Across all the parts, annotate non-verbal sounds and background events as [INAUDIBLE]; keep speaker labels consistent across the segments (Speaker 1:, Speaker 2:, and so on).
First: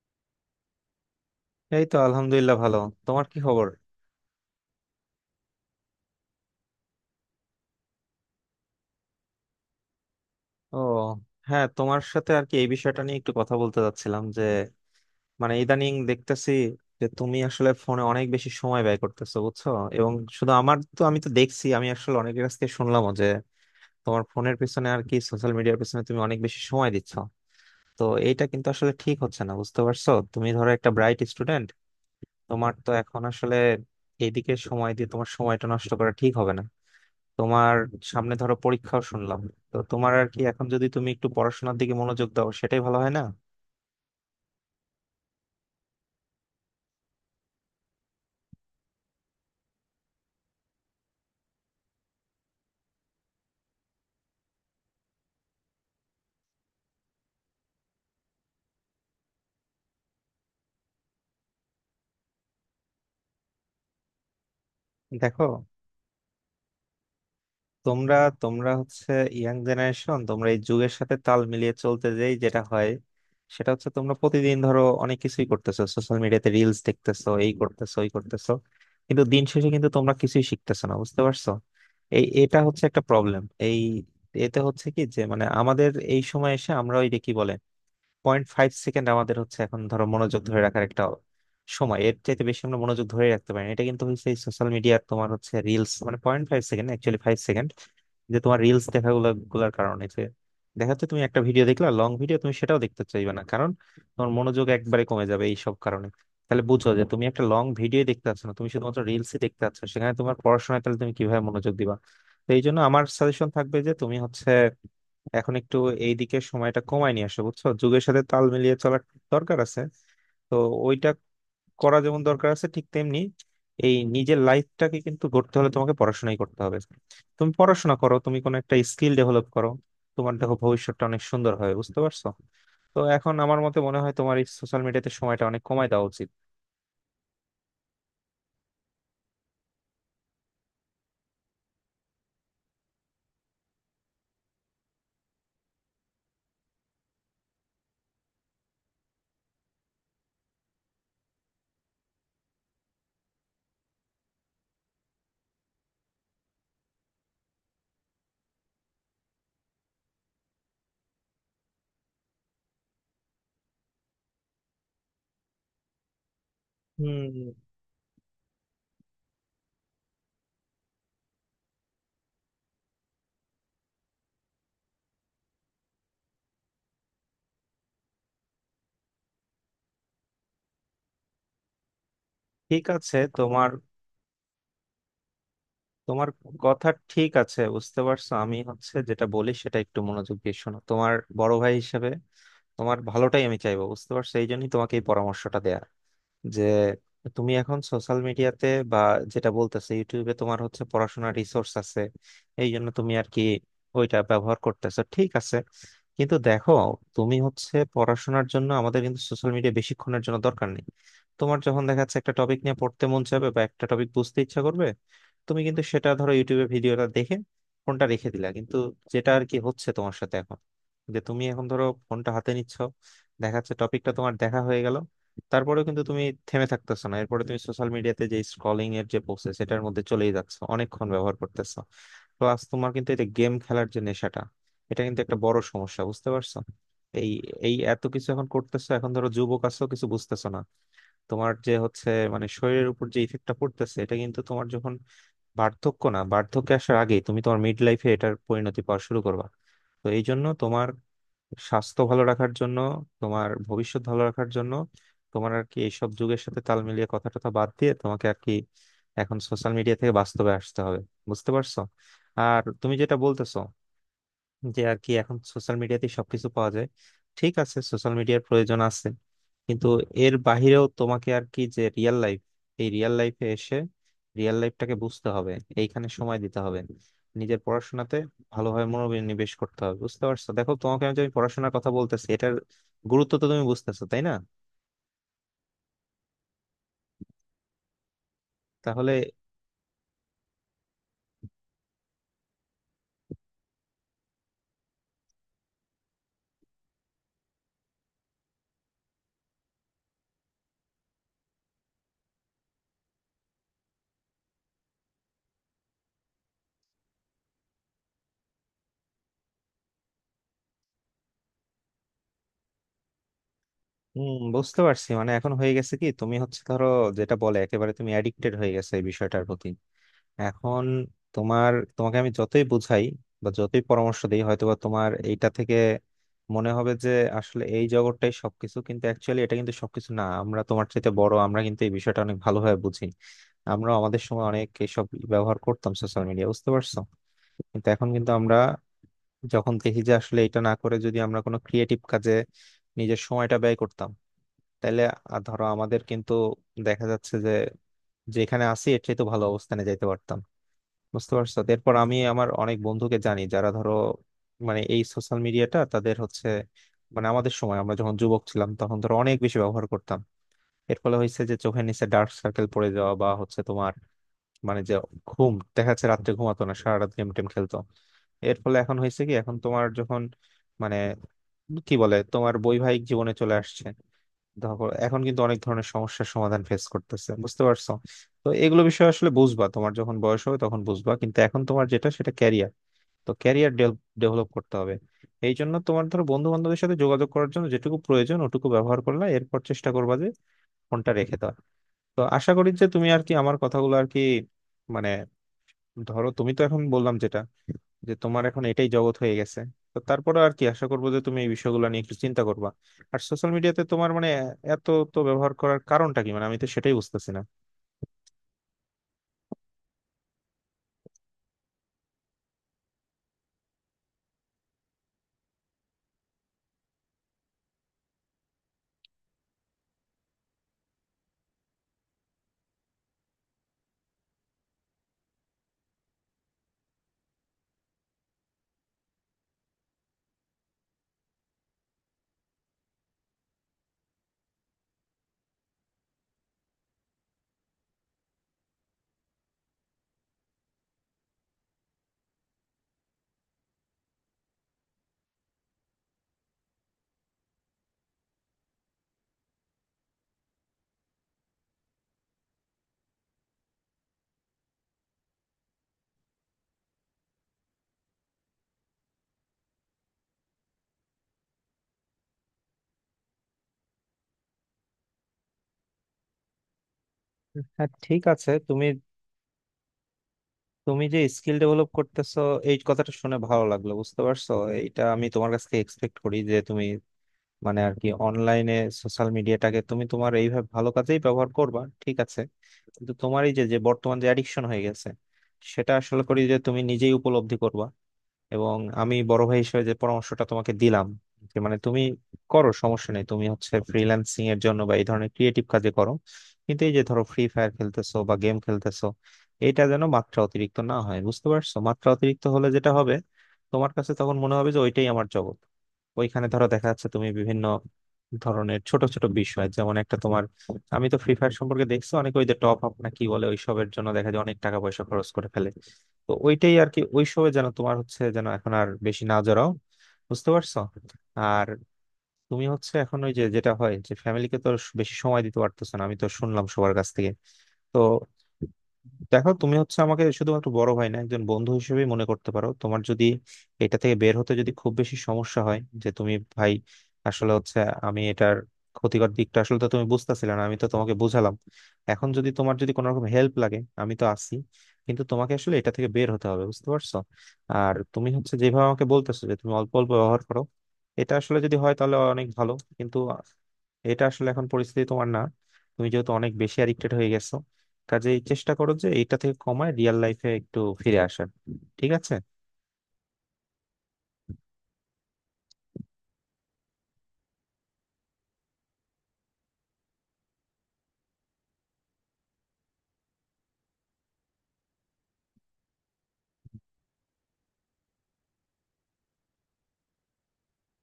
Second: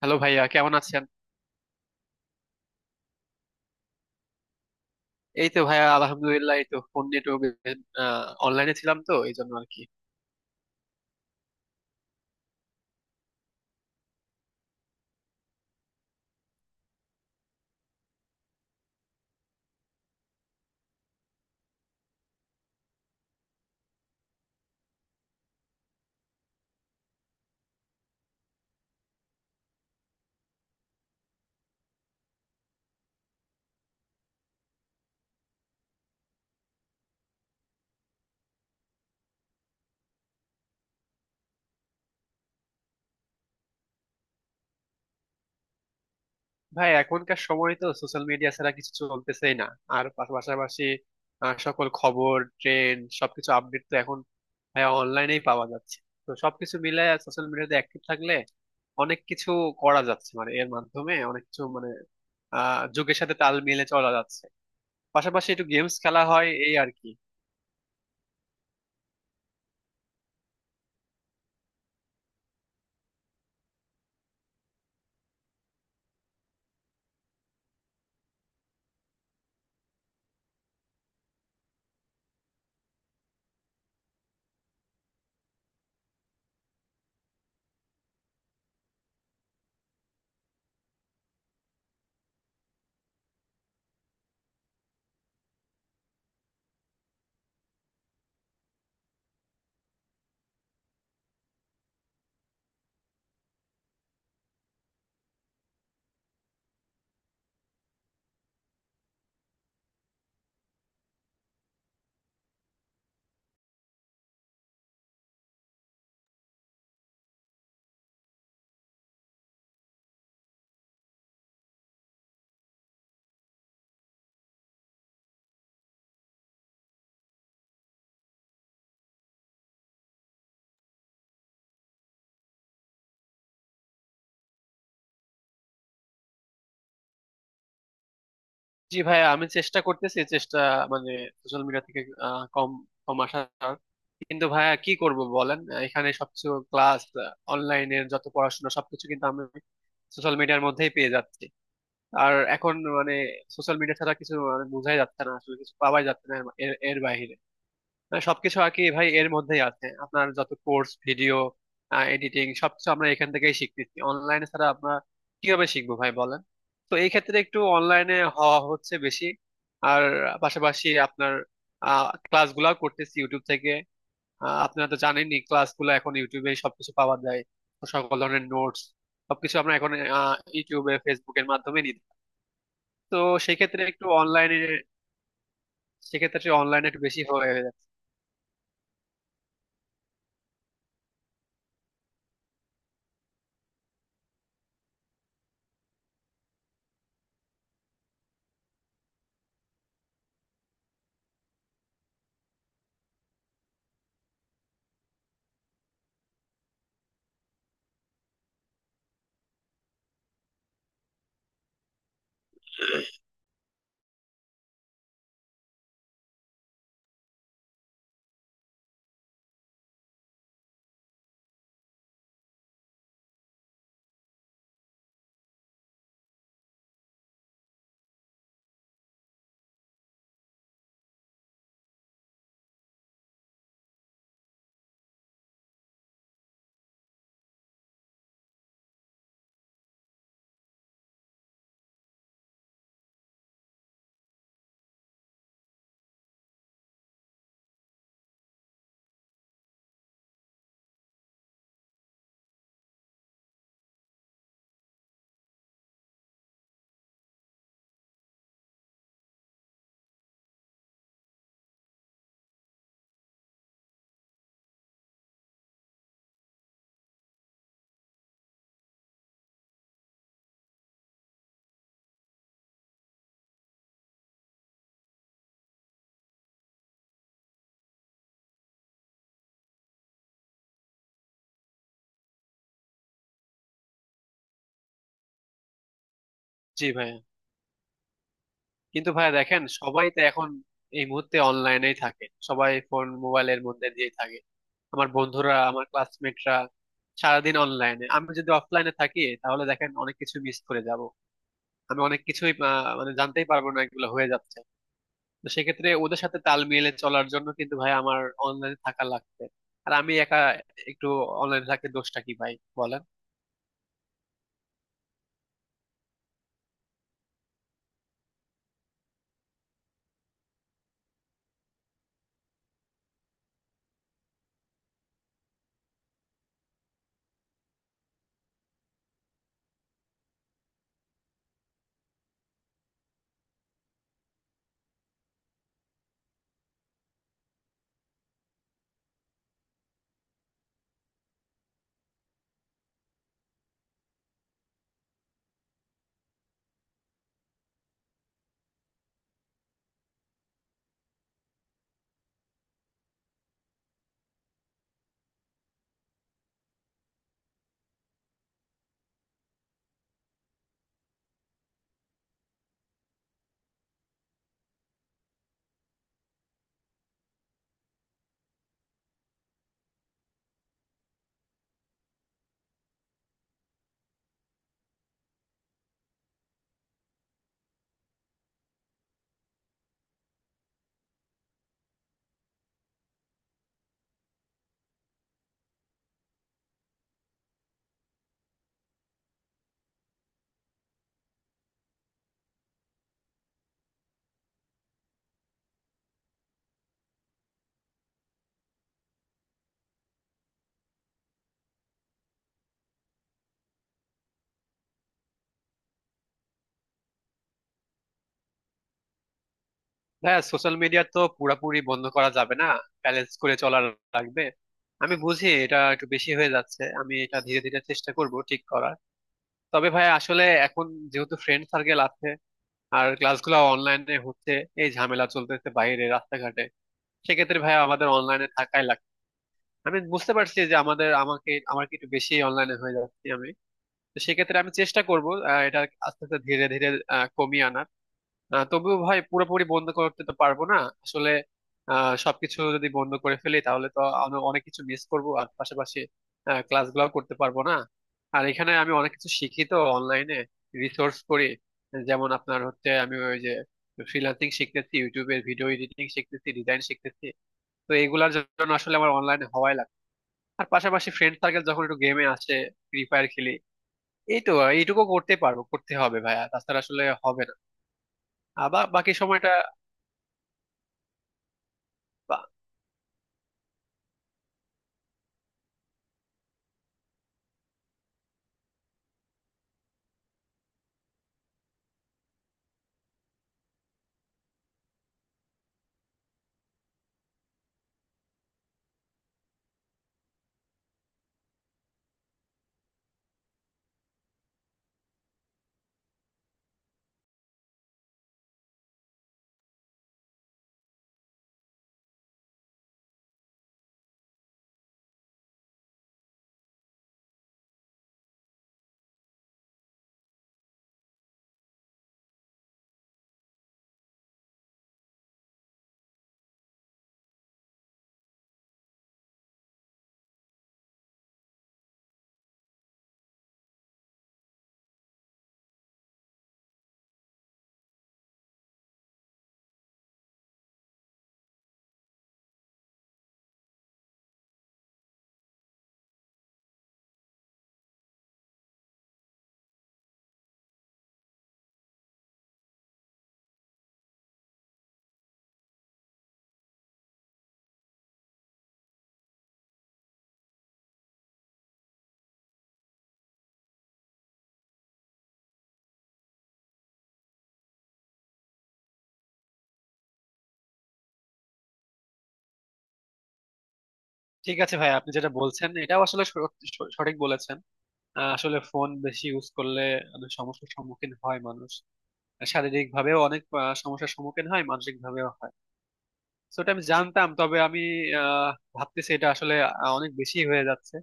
Speaker 1: Hello ভাইয়া, কেমন আছেন?
Speaker 2: এই তো আলহামদুলিল্লাহ ভালো। তোমার কি খবর?
Speaker 1: এই তো ভাইয়া আলহামদুলিল্লাহ, এই তো ফোন নেটওয়ার্ক, অনলাইনে ছিলাম তো এই জন্য আর কি।
Speaker 2: ও, হ্যাঁ, তোমার সাথে আর কি এই বিষয়টা নিয়ে একটু কথা বলতে চাচ্ছিলাম যে, মানে ইদানিং দেখতেছি যে তুমি আসলে ফোনে অনেক বেশি সময় ব্যয় করতেছো, বুঝছো? এবং শুধু আমার তো আমি তো দেখছি, আমি আসলে অনেকের কাছ থেকে শুনলামও যে তোমার ফোনের পিছনে আর কি সোশ্যাল মিডিয়ার পিছনে তুমি অনেক বেশি সময় দিচ্ছ। তো এইটা কিন্তু আসলে ঠিক হচ্ছে না, বুঝতে পারছো? তুমি ধরো একটা ব্রাইট স্টুডেন্ট, তোমার তো এখন আসলে এইদিকে সময় দিয়ে তোমার সময়টা নষ্ট করা ঠিক হবে না। তোমার সামনে ধরো পরীক্ষাও শুনলাম, তো তোমার আর কি এখন যদি তুমি একটু পড়াশোনার দিকে মনোযোগ দাও সেটাই ভালো হয় না?
Speaker 1: ভাই এখনকার সময় তো সোশ্যাল মিডিয়া ছাড়া কিছু চলতেছেই না। আর পাশাপাশি সকল খবর, ট্রেন্ড, সবকিছু আপডেট তো এখন ভাইয়া অনলাইনেই পাওয়া যাচ্ছে। তো সবকিছু মিলে সোশ্যাল মিডিয়াতে অ্যাক্টিভ থাকলে অনেক কিছু করা যাচ্ছে, মানে এর মাধ্যমে অনেক কিছু, মানে যুগের সাথে তাল মিলে চলা যাচ্ছে।
Speaker 2: দেখো,
Speaker 1: পাশাপাশি একটু গেমস খেলা হয়, এই আর কি।
Speaker 2: তোমরা তোমরা হচ্ছে ইয়াং জেনারেশন, তোমরা এই যুগের সাথে তাল মিলিয়ে চলতে যেই যেটা হয়, সেটা হচ্ছে তোমরা প্রতিদিন ধরো অনেক কিছুই করতেছো, সোশ্যাল মিডিয়াতে রিলস দেখতেছো, এই করতেছো, ওই করতেছো, কিন্তু দিন শেষে কিন্তু তোমরা কিছুই শিখতেছো না, বুঝতে পারছো? এটা হচ্ছে একটা প্রবলেম, এই এতে হচ্ছে কি যে মানে আমাদের এই সময় এসে আমরা ওই যে কি বলে পয়েন্ট ফাইভ সেকেন্ড আমাদের হচ্ছে এখন ধরো মনোযোগ ধরে রাখার একটা সময়, এর চাইতে বেশি আমরা মনোযোগ ধরে রাখতে পারি না। এটা কিন্তু হচ্ছে সোশ্যাল মিডিয়ার, তোমার হচ্ছে রিলস, মানে point five second, actually five second, যে তোমার রিলস দেখা গুলো গুলার কারণে যে দেখা যাচ্ছে তুমি একটা ভিডিও দেখলা, লং ভিডিও তুমি সেটাও দেখতে চাইবে না, কারণ তোমার মনোযোগ একবারে কমে যাবে এই সব কারণে। তাহলে বুঝো যে তুমি একটা লং ভিডিও দেখতে পাচ্ছ না, তুমি শুধুমাত্র রিলসই দেখতে পাচ্ছ, সেখানে তোমার পড়াশোনায় তাহলে তুমি কিভাবে মনোযোগ দিবা? তো এই জন্য আমার সাজেশন থাকবে যে তুমি হচ্ছে এখন একটু এইদিকে সময়টা কমায় নিয়ে আসো, বুঝছো? যুগের সাথে তাল মিলিয়ে চলার দরকার আছে, তো ওইটা করা যেমন দরকার আছে, ঠিক তেমনি এই নিজের লাইফটাকে কিন্তু গড়তে হলে তোমাকে পড়াশোনাই করতে হবে। তুমি পড়াশোনা করো, তুমি কোনো একটা স্কিল ডেভেলপ করো, তোমার দেখো ভবিষ্যৎটা অনেক সুন্দর হবে, বুঝতে পারছো? তো এখন আমার মতে মনে হয় তোমার এই সোশ্যাল মিডিয়াতে সময়টা অনেক কমায় দেওয়া উচিত।
Speaker 1: জি ভাই, আমি চেষ্টা করতেছি, চেষ্টা মানে সোশ্যাল মিডিয়া থেকে কম কম আসার। কিন্তু ভাইয়া কি করব বলেন, এখানে সবকিছু ক্লাস, অনলাইনের যত পড়াশোনা সবকিছু কিন্তু আমি সোশ্যাল মিডিয়ার মধ্যেই পেয়ে যাচ্ছি। আর এখন মানে সোশ্যাল মিডিয়া ছাড়া কিছু মানে বোঝাই যাচ্ছে না, আসলে কিছু পাওয়াই যাচ্ছে না এর এর বাইরে। মানে সবকিছু আর কি ভাই এর মধ্যেই আছে, আপনার যত কোর্স, ভিডিও এডিটিং, সবকিছু আমরা এখান থেকেই শিখতেছি। অনলাইনে ছাড়া আমরা কিভাবে শিখবো ভাই বলেন? তো এই ক্ষেত্রে
Speaker 2: হুম।
Speaker 1: একটু অনলাইনে হওয়া হচ্ছে বেশি। আর পাশাপাশি আপনার ক্লাসগুলাও করতেছি ইউটিউব থেকে। আপনারা তো জানেনই ক্লাসগুলো এখন ইউটিউবে সবকিছু পাওয়া যায়। তো সকল ধরনের নোটস সবকিছু আমরা এখন ইউটিউবে, ফেসবুকের মাধ্যমে নিই।
Speaker 2: ঠিক
Speaker 1: তো
Speaker 2: আছে, তোমার
Speaker 1: সেক্ষেত্রে একটু অনলাইনে,
Speaker 2: তোমার
Speaker 1: সেক্ষেত্রে
Speaker 2: কথা
Speaker 1: অনলাইনে একটু বেশি
Speaker 2: ঠিক
Speaker 1: হয়ে
Speaker 2: আছে,
Speaker 1: যাচ্ছে।
Speaker 2: বুঝতে পারছো? আমি হচ্ছে যেটা বলি সেটা একটু মনোযোগ দিয়ে শোনো, তোমার বড় ভাই হিসেবে তোমার ভালোটাই আমি চাইবো, বুঝতে পারছো? এই জন্যই তোমাকে এই পরামর্শটা দেয়া যে তুমি এখন সোশ্যাল মিডিয়াতে বা যেটা বলতেছে ইউটিউবে তোমার হচ্ছে পড়াশোনার রিসোর্স আছে, এই জন্য তুমি আর কি ওইটা ব্যবহার করতেছো, ঠিক আছে। কিন্তু দেখো, তুমি হচ্ছে পড়াশোনার জন্য আমাদের কিন্তু সোশ্যাল মিডিয়া বেশিক্ষণের জন্য দরকার নেই। তোমার যখন দেখা যাচ্ছে একটা টপিক নিয়ে পড়তে মন চাইবে বা একটা টপিক বুঝতে ইচ্ছা করবে, তুমি কিন্তু সেটা ধরো ইউটিউবে ভিডিওটা দেখে ফোনটা রেখে দিলা, কিন্তু যেটা আর কি হচ্ছে তোমার সাথে এখন, যে তুমি এখন ধরো ফোনটা হাতে নিচ্ছ, দেখা যাচ্ছে টপিকটা তোমার দেখা হয়ে গেল, তারপরেও কিন্তু তুমি থেমে থাকতেছো না, এরপরে তুমি সোশ্যাল মিডিয়াতে যে স্ক্রলিং এর যে প্রসেস সেটার মধ্যে চলেই যাচ্ছ, অনেকক্ষণ ব্যবহার করতেছো। প্লাস তোমার কিন্তু এটা গেম খেলার যে নেশাটা, এটা কিন্তু একটা বড় সমস্যা, বুঝতে পারছো? এই এই এত কিছু এখন করতেছো, এখন ধরো যুবক আছো, কিছু বুঝতেছো না। তোমার যে হচ্ছে মানে শরীরের উপর যে ইফেক্টটা পড়তেছে, এটা কিন্তু তোমার যখন বার্ধক্য না, বার্ধক্যে আসার আগেই তুমি তোমার মিড লাইফে এটার পরিণতি পাওয়া শুরু করবা। তো এই জন্য তোমার স্বাস্থ্য ভালো রাখার জন্য, তোমার ভবিষ্যৎ ভালো রাখার জন্য তোমার আর কি এইসব যুগের সাথে তাল মিলিয়ে কথা টথা বাদ দিয়ে তোমাকে আর কি এখন সোশ্যাল মিডিয়া থেকে বাস্তবে আসতে হবে, বুঝতে পারছো? আর তুমি যেটা বলতেছো যে আর কি এখন সোশ্যাল মিডিয়াতে সবকিছু পাওয়া যায়, ঠিক আছে, সোশ্যাল মিডিয়ার প্রয়োজন আছে, কিন্তু এর বাহিরেও তোমাকে আর কি যে রিয়েল লাইফ, এই রিয়েল লাইফে এসে রিয়েল লাইফটাকে বুঝতে হবে, এইখানে সময় দিতে হবে, নিজের পড়াশোনাতে ভালোভাবে মনোনিবেশ করতে হবে, বুঝতে পারছো? দেখো, তোমাকে আমি যে আমি পড়াশোনার কথা বলতেছি, এটার গুরুত্ব তো তুমি বুঝতেছো, তাই না?
Speaker 1: জি ভাই। কিন্তু
Speaker 2: তাহলে
Speaker 1: ভাইয়া দেখেন, সবাই তো এখন এই মুহূর্তে অনলাইনেই থাকে, সবাই ফোন মোবাইলের মধ্যে দিয়ে থাকে। আমার বন্ধুরা, আমার ক্লাসমেটরা সারাদিন অনলাইনে। আমি যদি অফলাইনে থাকি তাহলে দেখেন অনেক কিছু মিস করে যাব, আমি অনেক কিছুই মানে জানতেই পারবো না, এগুলো হয়ে যাচ্ছে। তো সেক্ষেত্রে ওদের সাথে তাল মিলিয়ে চলার জন্য কিন্তু ভাই আমার অনলাইনে থাকা লাগবে। আর আমি একা একটু অনলাইনে থাকতে দোষটা কি ভাই বলেন?
Speaker 2: হম, বুঝতে পারছি, মানে এখন হয়ে গেছে কি তুমি হচ্ছে ধরো, যেটা বলে একেবারে তুমি অ্যাডিক্টেড হয়ে গেছে এই বিষয়টার প্রতি। এখন তোমাকে আমি যতই বুঝাই বা যতই পরামর্শ দিই, হয়তোবা তোমার এইটা থেকে মনে হবে যে আসলে এই জগৎটাই সবকিছু, কিন্তু অ্যাকচুয়ালি এটা কিন্তু সবকিছু না। আমরা তোমার চাইতে বড়, আমরা কিন্তু এই বিষয়টা অনেক ভালোভাবে বুঝি। আমরা আমাদের সময় অনেক এসব ব্যবহার করতাম সোশ্যাল মিডিয়া, বুঝতে পারছো? কিন্তু এখন কিন্তু আমরা যখন দেখি যে আসলে এটা না করে যদি আমরা কোনো ক্রিয়েটিভ কাজে নিজের সময়টা ব্যয় করতাম, তাহলে আর ধরো আমাদের কিন্তু দেখা যাচ্ছে যে যেখানে আছি এর চেয়ে তো ভালো অবস্থানে যাইতে পারতাম, বুঝতে পারছো? তো এরপর আমি আমার অনেক বন্ধুকে জানি যারা ধরো, মানে এই সোশ্যাল মিডিয়াটা তাদের হচ্ছে, মানে আমাদের সময় আমরা যখন যুবক ছিলাম তখন ধরো অনেক বেশি ব্যবহার করতাম, এর ফলে হয়েছে যে চোখের নিচে ডার্ক সার্কেল পড়ে যাওয়া বা হচ্ছে তোমার মানে যে ঘুম, দেখা যাচ্ছে রাত্রে ঘুমাতো না, সারা রাত গেম টেম খেলতো, এর ফলে এখন হয়েছে কি এখন তোমার যখন মানে কি বলে তোমার বৈবাহিক জীবনে চলে আসছে, ধরো এখন কিন্তু অনেক ধরনের সমস্যার সমাধান ফেস করতেছে, বুঝতে পারছো? তো এগুলো বিষয় আসলে বুঝবা তোমার যখন বয়স হবে তখন বুঝবা, কিন্তু এখন তোমার যেটা সেটা ক্যারিয়ার, তো ক্যারিয়ার ডেভেলপ করতে হবে। এই জন্য তোমার ধরো বন্ধু বান্ধবের সাথে যোগাযোগ করার জন্য যেটুকু প্রয়োজন ওটুকু ব্যবহার করলা, এরপর চেষ্টা করবা যে ফোনটা রেখে দাও। তো আশা করি যে তুমি আর কি আমার কথাগুলো আর কি, মানে ধরো তুমি তো এখন বললাম যেটা, যে তোমার এখন এটাই জগৎ হয়ে গেছে, তো তারপরে আর কি আশা করবো যে তুমি এই বিষয়গুলো নিয়ে একটু চিন্তা করবা। আর সোশ্যাল মিডিয়াতে তোমার মানে এত তো ব্যবহার করার কারণটা কি, মানে আমি তো সেটাই বুঝতেছি না।
Speaker 1: হ্যাঁ, সোশ্যাল মিডিয়া তো পুরাপুরি বন্ধ করা যাবে না, ব্যালেন্স করে চলার লাগবে। আমি বুঝি এটা একটু বেশি হয়ে যাচ্ছে, আমি এটা ধীরে ধীরে চেষ্টা করব ঠিক করার। তবে ভাই আসলে এখন যেহেতু ফ্রেন্ড সার্কেল আছে, আর ক্লাসগুলো অনলাইনে হচ্ছে, এই ঝামেলা চলতেছে বাইরে রাস্তাঘাটে, সেক্ষেত্রে ভাই আমাদের অনলাইনে থাকাই লাগবে। আমি বুঝতে পারছি যে আমাদের, আমাকে, আমার কি একটু বেশি অনলাইনে হয়ে যাচ্ছে আমি। তো সেক্ষেত্রে আমি চেষ্টা করবো এটা আস্তে আস্তে, ধীরে ধীরে কমিয়ে আনার। তবুও ভাই পুরোপুরি বন্ধ করতে তো পারবো না আসলে। সবকিছু যদি বন্ধ করে ফেলি তাহলে তো আমি অনেক কিছু মিস করবো, আর পাশাপাশি ক্লাসগুলোও করতে পারবো না। আর এখানে আমি অনেক কিছু শিখি তো অনলাইনে, রিসোর্স করি, যেমন আপনার হচ্ছে আমি ওই যে ফ্রিল্যান্সিং শিখতেছি, ইউটিউবে ভিডিও এডিটিং শিখতেছি, ডিজাইন শিখতেছি। তো এগুলার জন্য আসলে আমার অনলাইনে হওয়াই লাগে। আর পাশাপাশি ফ্রেন্ড সার্কেল যখন একটু গেমে আসে, ফ্রি ফায়ার খেলি, এই তো এইটুকু করতে পারবো, করতে হবে ভাইয়া, তাছাড়া আসলে হবে না।
Speaker 2: হ্যাঁ, ঠিক আছে,
Speaker 1: আবার
Speaker 2: তুমি
Speaker 1: বাকি সময়টা
Speaker 2: তুমি যে স্কিল ডেভেলপ করতেছো, এই কথাটা শুনে ভালো লাগলো, বুঝতে পারছো? এটা আমি তোমার কাছ থেকে এক্সপেক্ট করি যে তুমি মানে আর কি অনলাইনে সোশ্যাল মিডিয়াটাকে তুমি তোমার এইভাবে ভালো কাজেই ব্যবহার করবা, ঠিক আছে। কিন্তু তোমার এই যে যে বর্তমান যে অ্যাডিকশন হয়ে গেছে, সেটা আসলে করি যে তুমি নিজেই উপলব্ধি করবা, এবং আমি বড় ভাই হিসেবে যে পরামর্শটা তোমাকে দিলাম যে মানে তুমি করো সমস্যা নেই, তুমি হচ্ছে ফ্রিল্যান্সিং এর জন্য বা এই ধরনের ক্রিয়েটিভ কাজে করো, কিন্তু এই যে ধরো ফ্রি ফায়ার খেলতেছো বা গেম খেলতেছো, এটা যেন মাত্রা অতিরিক্ত না হয়, বুঝতে পারছো? মাত্রা অতিরিক্ত হলে যেটা হবে, তোমার কাছে তখন মনে হবে যে ওইটাই আমার জগৎ। ওইখানে ধরো দেখা যাচ্ছে তুমি বিভিন্ন ধরনের ছোট ছোট বিষয়, যেমন একটা তোমার, আমি তো ফ্রি ফায়ার সম্পর্কে দেখছি অনেকে ওই যে টপ আপ না কি বলে, ওইসবের জন্য দেখা যায় অনেক টাকা পয়সা খরচ করে ফেলে। তো ওইটাই আর কি ওইসবে যেন তোমার হচ্ছে যেন এখন আর বেশি না জড়াও, বুঝতে পারছো? আর তুমি হচ্ছে এখন ওই যে যেটা হয় যে ফ্যামিলিকে তো বেশি সময় দিতে পারতেছ না, আমি তো শুনলাম সবার কাছ থেকে। তো দেখো, তুমি হচ্ছে আমাকে শুধুমাত্র বড় ভাই না, একজন বন্ধু হিসেবেই মনে করতে পারো। তোমার যদি এটা থেকে বের হতে যদি খুব বেশি সমস্যা হয় যে তুমি ভাই আসলে হচ্ছে আমি এটার ক্ষতিকর দিকটা আসলে তো তুমি বুঝতেছিলে না, আমি তো তোমাকে বুঝালাম। এখন যদি তোমার যদি কোনো রকম হেল্প লাগে, আমি তো আছি, কিন্তু তোমাকে আসলে এটা থেকে বের হতে হবে, বুঝতে পারছো? আর তুমি হচ্ছে যেভাবে আমাকে বলতেছো যে তুমি অল্প অল্প ব্যবহার করো, এটা আসলে যদি হয় তাহলে অনেক ভালো, কিন্তু এটা আসলে এখন পরিস্থিতি তোমার না, তুমি যেহেতু অনেক বেশি অ্যাডিক্টেড হয়ে গেছো, কাজেই চেষ্টা করো যে এইটা থেকে কমায় রিয়েল লাইফে একটু ফিরে আসার, ঠিক আছে?
Speaker 1: ঠিক আছে ভাই, আপনি যেটা বলছেন এটাও আসলে সঠিক বলেছেন। আসলে ফোন বেশি ইউজ করলে অনেক সমস্যার সম্মুখীন হয় মানুষ, শারীরিক ভাবেও অনেক সমস্যার সম্মুখীন হয়, মানসিক ভাবেও হয়। তো এটা আমি জানতাম, তবে আমি আহ, ভাবতেছি এটা আসলে অনেক বেশি হয়ে যাচ্ছে।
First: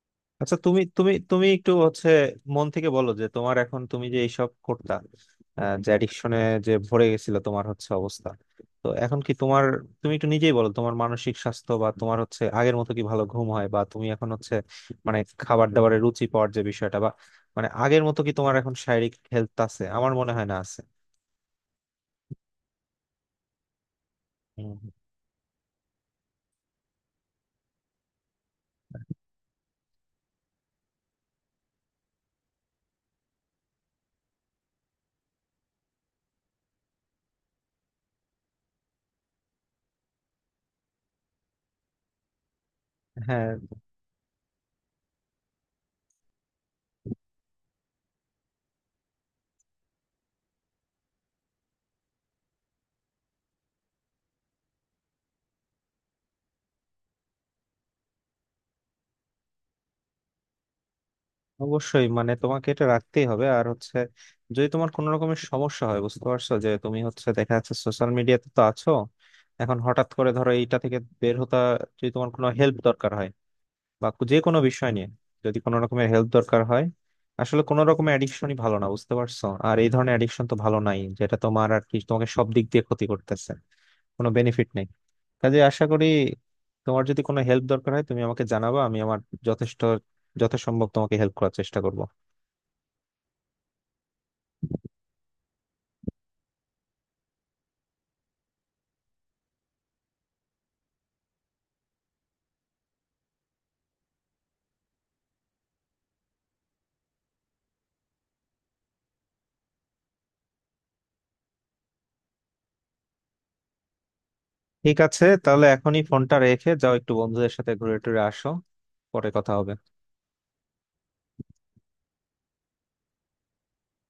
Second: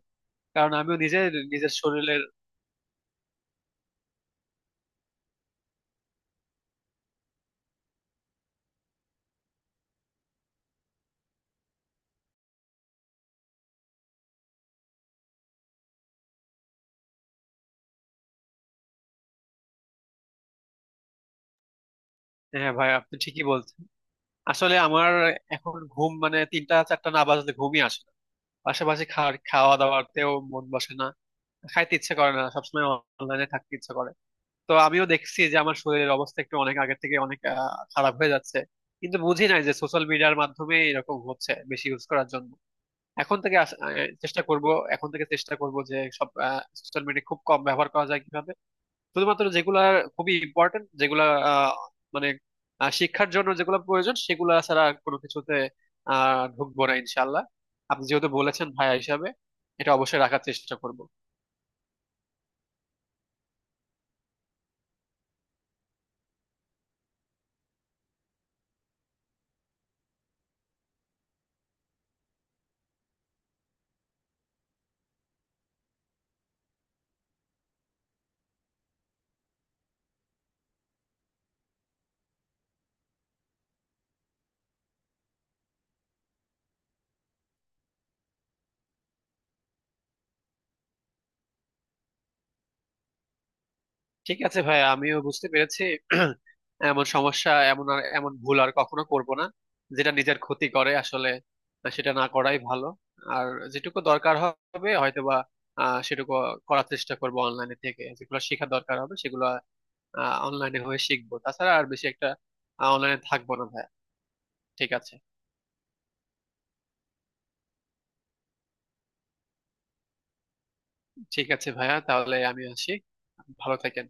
Speaker 2: আচ্ছা,
Speaker 1: কারণ
Speaker 2: তুমি
Speaker 1: আমিও
Speaker 2: তুমি
Speaker 1: নিজে
Speaker 2: তুমি একটু
Speaker 1: নিজের
Speaker 2: হচ্ছে
Speaker 1: শরীরের।
Speaker 2: মন থেকে বলো যে তোমার এখন তুমি যে এইসব করতা, যে অ্যাডিকশনে যে ভরে গেছিল তোমার হচ্ছে অবস্থা, তো এখন কি তোমার, তুমি একটু নিজেই বলো, তোমার মানসিক স্বাস্থ্য বা তোমার হচ্ছে আগের মতো কি ভালো ঘুম হয়, বা তুমি এখন হচ্ছে মানে খাবার দাবারে রুচি পাওয়ার যে বিষয়টা, বা মানে আগের মতো কি তোমার এখন শারীরিক হেলথ আছে? আমার মনে হয় না আছে।
Speaker 1: হ্যাঁ ভাই, আপনি ঠিকই বলছেন। আসলে
Speaker 2: হুম।
Speaker 1: আমার এখন ঘুম মানে তিনটা চারটা না বাজলে ঘুমই আসে না। পাশাপাশি খাওয়া দাওয়াতেও মন বসে না, খাইতে ইচ্ছে করে না সবসময়, অনলাইনে থাকতে ইচ্ছে করে। তো আমিও দেখছি যে আমার শরীরের অবস্থা একটু অনেক আগের থেকে অনেক খারাপ হয়ে যাচ্ছে। কিন্তু বুঝি নাই যে সোশ্যাল মিডিয়ার মাধ্যমে এরকম হচ্ছে, বেশি ইউজ করার জন্য। এখন
Speaker 2: হ্যাঁ,
Speaker 1: থেকে চেষ্টা করব, এখন থেকে চেষ্টা করব যে সব সোশ্যাল মিডিয়া খুব কম ব্যবহার করা যায় কিভাবে। শুধুমাত্র যেগুলা খুবই ইম্পর্টেন্ট, যেগুলা আহ, মানে শিক্ষার জন্য যেগুলো প্রয়োজন, সেগুলা ছাড়া আর কোনো কিছুতে ঢুকবো না ইনশাল্লাহ। আপনি যেহেতু বলেছেন ভাইয়া হিসাবে, এটা অবশ্যই রাখার চেষ্টা করব।
Speaker 2: অবশ্যই, মানে তোমাকে এটা রাখতেই হবে। আর হচ্ছে যদি তোমার কোনো রকমের সমস্যা হয়, বুঝতে পারছো, যে তুমি হচ্ছে দেখা যাচ্ছে সোশ্যাল মিডিয়াতে তো আছো, এখন হঠাৎ করে ধরো এইটা থেকে বের হতে যদি তোমার কোনো হেল্প দরকার হয়, বা যে কোনো বিষয় নিয়ে যদি কোনো রকমের হেল্প দরকার হয়, আসলে কোনো রকমের অ্যাডিকশনই ভালো না, বুঝতে পারছো? আর এই ধরনের অ্যাডিকশন তো ভালো নাই, যেটা তোমার আর কি তোমাকে সব দিক দিয়ে ক্ষতি করতেছে, কোনো বেনিফিট নেই। কাজে আশা করি তোমার যদি কোনো হেল্প দরকার হয় তুমি আমাকে জানাবা, আমি আমার যথেষ্ট যথাসম্ভব তোমাকে হেল্প করার চেষ্টা করব।
Speaker 1: ঠিক আছে ভাই, আমিও বুঝতে পেরেছি। [CLEARS THROAT] এমন সমস্যা, এমন আর এমন ভুল আর কখনো করব না, যেটা নিজের ক্ষতি করে আসলে সেটা না করাই ভালো। আর যেটুকু দরকার হবে হয়তোবা সেটুকু করার চেষ্টা করব, অনলাইনে থেকে যেগুলো শেখা দরকার হবে সেগুলো অনলাইনে হয়ে শিখবো, তাছাড়া আর বেশি একটা অনলাইনে থাকবো না ভাইয়া। ঠিক
Speaker 2: ঠিক
Speaker 1: আছে।
Speaker 2: আছে, তাহলে এখনই ফোনটা রেখে যাও, একটু বন্ধুদের সাথে ঘুরে টুরে আসো। পরে কথা হবে।
Speaker 1: ঠিক আছে ভাইয়া, তাহলে আমি আসি, ভালো থাকেন।